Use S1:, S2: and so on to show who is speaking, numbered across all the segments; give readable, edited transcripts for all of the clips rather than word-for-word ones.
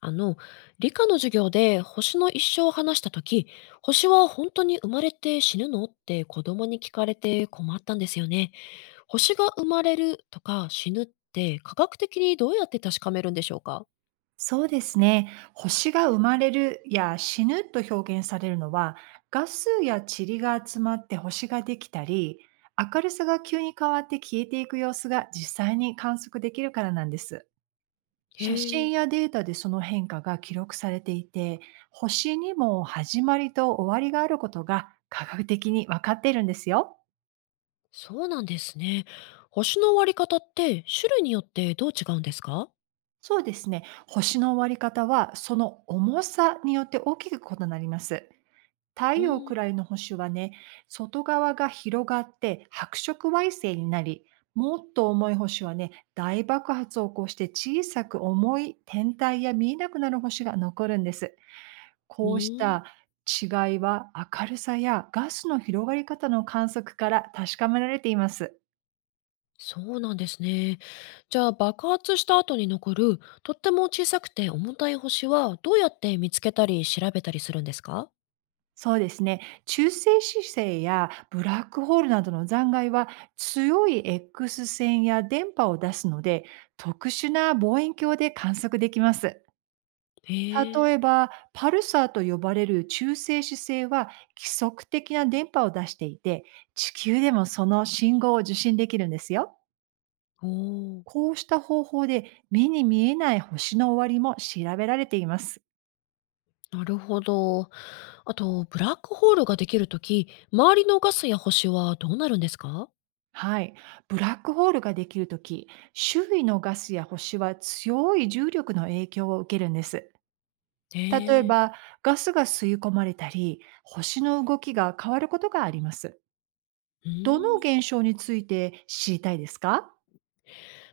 S1: あの、理科の授業で星の一生を話したとき、星は本当に生まれて死ぬのって子供に聞かれて困ったんですよね。星が生まれるとか死ぬって科学的にどうやって確かめるんでしょうか？
S2: そうですね。星が生まれるや死ぬと表現されるのは、ガスや塵が集まって星ができたり、明るさが急に変わって消えていく様子が実際に観測できるからなんです。写
S1: へ
S2: 真
S1: え、
S2: やデータでその変化が記録されていて、星にも始まりと終わりがあることが科学的に分かっているんですよ。
S1: そうなんですね。星の割り方って種類によってどう違うんですか？
S2: そうですね。星の終わり方は、その重さによって大きく異なります。太
S1: う
S2: 陽く
S1: ん、
S2: らいの星はね、外側が広がって白色矮星になり、もっと重い星はね、大爆発を起こして小さく重い天体や見えなくなる星が残るんです。
S1: う
S2: こうし
S1: ん、
S2: た違いは、明るさやガスの広がり方の観測から確かめられています。
S1: そうなんですね。じゃあ爆発した後に残るとっても小さくて重たい星はどうやって見つけたり調べたりするんですか？
S2: そうですね。中性子星やブラックホールなどの残骸は、強い X 線や電波を出すので、特殊な望遠鏡で観測できます。
S1: へえ、
S2: 例えばパルサーと呼ばれる中性子星は、規則的な電波を出していて、地球でもその信号を受信できるんですよ。
S1: おお、
S2: こうした方法で目に見えない星の終わりも調べられています。
S1: なるほど。あと、ブラックホールができるとき、周りのガスや星はどうなるんですか？
S2: はい。ブラックホールができるとき、周囲のガスや星は強い重力の影響を受けるんです。
S1: へ
S2: 例え
S1: え、
S2: ば、ガスが吸い込まれたり、星の動きが変わることがあります。
S1: う
S2: どの
S1: ん。
S2: 現象について知りたいですか？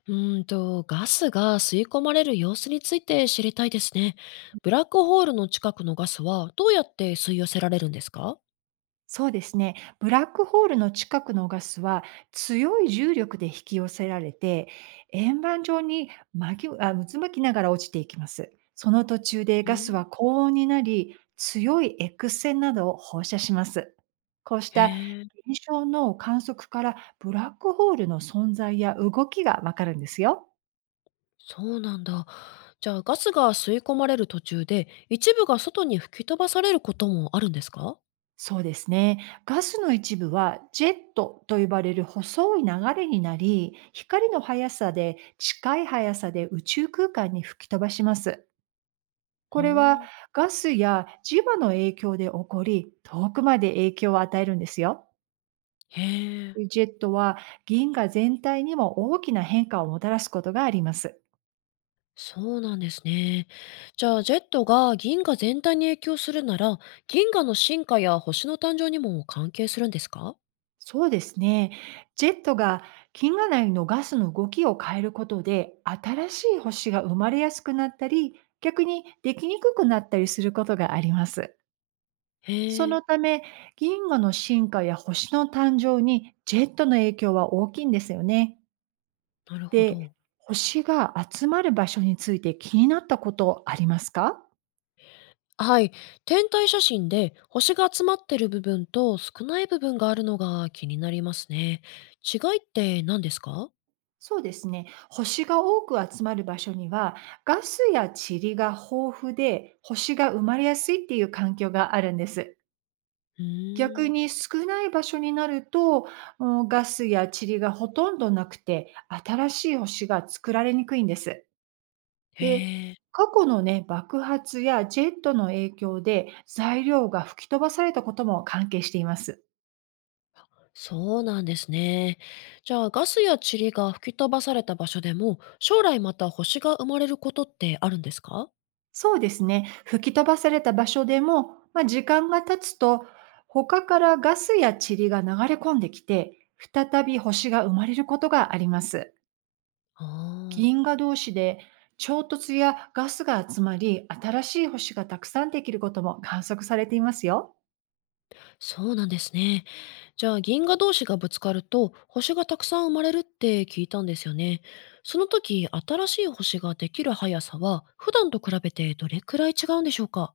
S1: うーんと、ガスが吸い込まれる様子について知りたいですね。ブラックホールの近くのガスはどうやって吸い寄せられるんですか？
S2: そうですね。ブラックホールの近くのガスは、強い重力で引き寄せられて、円盤状に巻きあ渦巻きながら落ちていきます。その途中で
S1: う
S2: ガス
S1: ん、
S2: は高温になり、強い X 線などを放射します。こうし
S1: へ
S2: た
S1: え、
S2: 現象の観測から、ブラックホールの存在や動きがわかるんですよ。
S1: そうなんだ。じゃあ、ガスが吸い込まれる途中で、一部が外に吹き飛ばされることもあるんですか？
S2: そうですね。ガスの一部はジェットと呼ばれる細い流れになり、光の速さで近い速さで宇宙空間に吹き飛ばします。
S1: う
S2: これは
S1: ん、
S2: ガスや磁場の影響で起こり、遠くまで影響を与えるんですよ。
S1: へえ。
S2: ジェットは銀河全体にも大きな変化をもたらすことがあります。
S1: そうなんですね。じゃあ、ジェットが銀河全体に影響するなら、銀河の進化や星の誕生にも関係するんですか？
S2: そうですね。ジェットが銀河内のガスの動きを変えることで、新しい星が生まれやすくなったり、逆にできにくくなったりすることがあります。そ
S1: へえ、
S2: のため、銀河の進化や星の誕生にジェットの影響は大きいんですよね。
S1: なるほ
S2: で、
S1: ど。
S2: 星が集まる場所について気になったことありますか？
S1: はい。天体写真で星が集まってる部分と少ない部分があるのが気になりますね。違いって何ですか？
S2: そうですね。星が多く集まる場所には、ガスや塵が豊富で、星が生まれやすいっていう環境があるんです。
S1: う
S2: 逆
S1: ーん。
S2: に少ない場所になると、うんガスや塵がほとんどなくて、新しい星が作られにくいんです。
S1: へ
S2: で、
S1: え、
S2: 過去のね、爆発やジェットの影響で材料が吹き飛ばされたことも関係しています。
S1: そうなんですね。じゃあ、ガスや塵が吹き飛ばされた場所でも、将来また星が生まれることってあるんですか？
S2: そうですね。吹き飛ばされた場所でも、まあ、時間が経つと、他からガスや塵が流れ込んできて、再び星が生まれることがあります。
S1: ああ
S2: 銀
S1: ー。
S2: 河同士で衝突やガスが集まり、新しい星がたくさんできることも観測されていますよ。
S1: そうなんですね。じゃあ銀河同士がぶつかると星がたくさん生まれるって聞いたんですよね。その時新しい星ができる速さは普段と比べてどれくらい違うんでしょうか？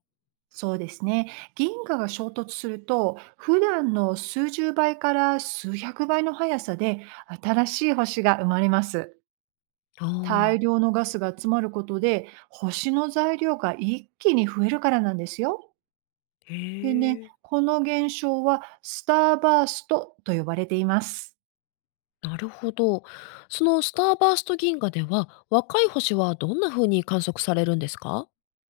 S2: そうですね。銀河が衝突すると、普段の数十倍から数百倍の速さで新しい星が生まれます。
S1: ああ
S2: 大
S1: ー、
S2: 量のガスが集まることで、星の材料が一気に増えるからなんですよ。
S1: へ
S2: でね、
S1: え。
S2: この現象はスターバーストと呼ばれています。
S1: なるほど。そのスターバースト銀河では若い星はどんな風に観測されるんですか？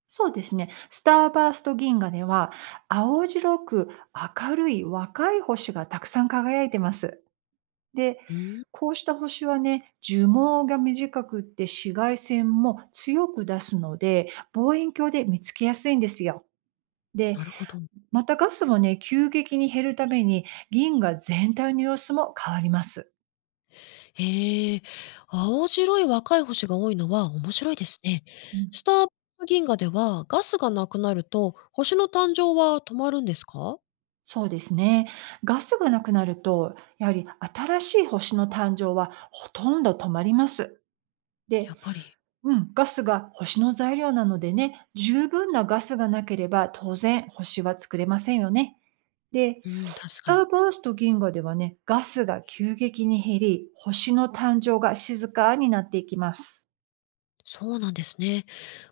S2: そうですね。スターバースト銀河では、青白く明るい若い星がたくさん輝いてます。で、
S1: うん、
S2: こうした星はね、寿命が短くって紫外線も強く出すので、望遠鏡で見つけやすいんですよ。で、
S1: なるほど。
S2: またガスもね、急激に減るために銀河全体の様子も変わります。
S1: へえ、青白い若い星が多いのは面白いですね。
S2: うん、
S1: スター銀河ではガスがなくなると星の誕生は止まるんですか？
S2: そうですね。ガスがなくなると、やはり新しい星の誕生はほとんど止まります。
S1: や
S2: で、
S1: っぱり。
S2: うん、ガスが星の材料なのでね、十分なガスがなければ当然星は作れませんよね。で、
S1: うん、確
S2: ス
S1: か
S2: タ
S1: に。
S2: ーバースト銀河ではね、ガスが急激に減り、星の誕生が静かになっていきます。
S1: そうなんですね。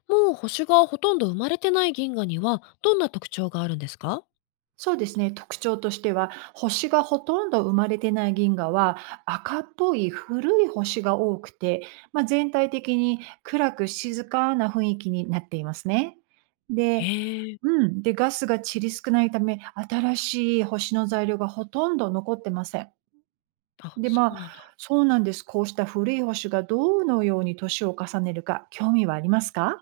S1: もう星がほとんど生まれてない銀河にはどんな特徴があるんですか？
S2: そうですね。特徴としては、星がほとんど生まれてない銀河は、赤っぽい古い星が多くて、まあ、全体的に暗く静かな雰囲気になっていますね。で、
S1: へえ、
S2: うん。で、ガスが散り少ないため、新しい星の材料がほとんど残ってません。
S1: あ、
S2: で、
S1: そ
S2: ま
S1: うなんだ。
S2: あ、そうなんです。こうした古い星がどのように年を重ねるか興味はありますか？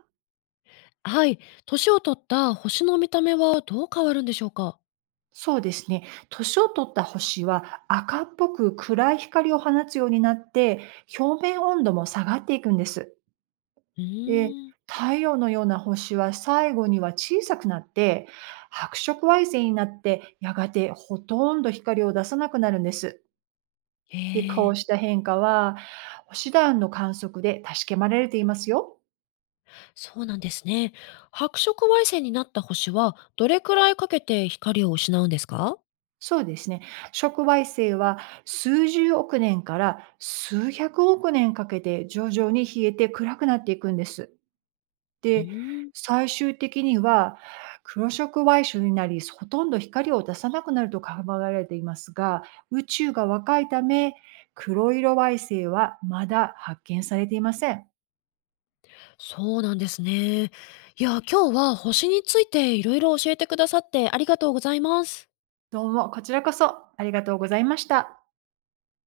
S1: はい、年を取った星の見た目はどう変わるんでしょうか？
S2: そうですね。年を取った星は赤っぽく暗い光を放つようになって、表面温度も下がっていくんです。
S1: う
S2: で、
S1: ーん、
S2: 太陽のような星は最後には小さくなって、白色矮星になって、やがてほとんど光を出さなくなるんです。
S1: へ
S2: で、こう
S1: え。
S2: した変化は、星団の観測で確かめられていますよ。
S1: そうなんですね。白色矮星になった星はどれくらいかけて光を失うんですか？
S2: そうですね。触媒性は数十億年から数百億年かけて徐々に冷えて暗くなっていくんです。
S1: う
S2: で、
S1: ーん、
S2: 最終的には黒触媒種になり、ほとんど光を出さなくなると考えられていますが、宇宙が若いため、黒色矮星はまだ発見されていません。
S1: そうなんですね。いや、今日は星についていろいろ教えてくださってありがとうございます。
S2: どうも、こちらこそありがとうございました。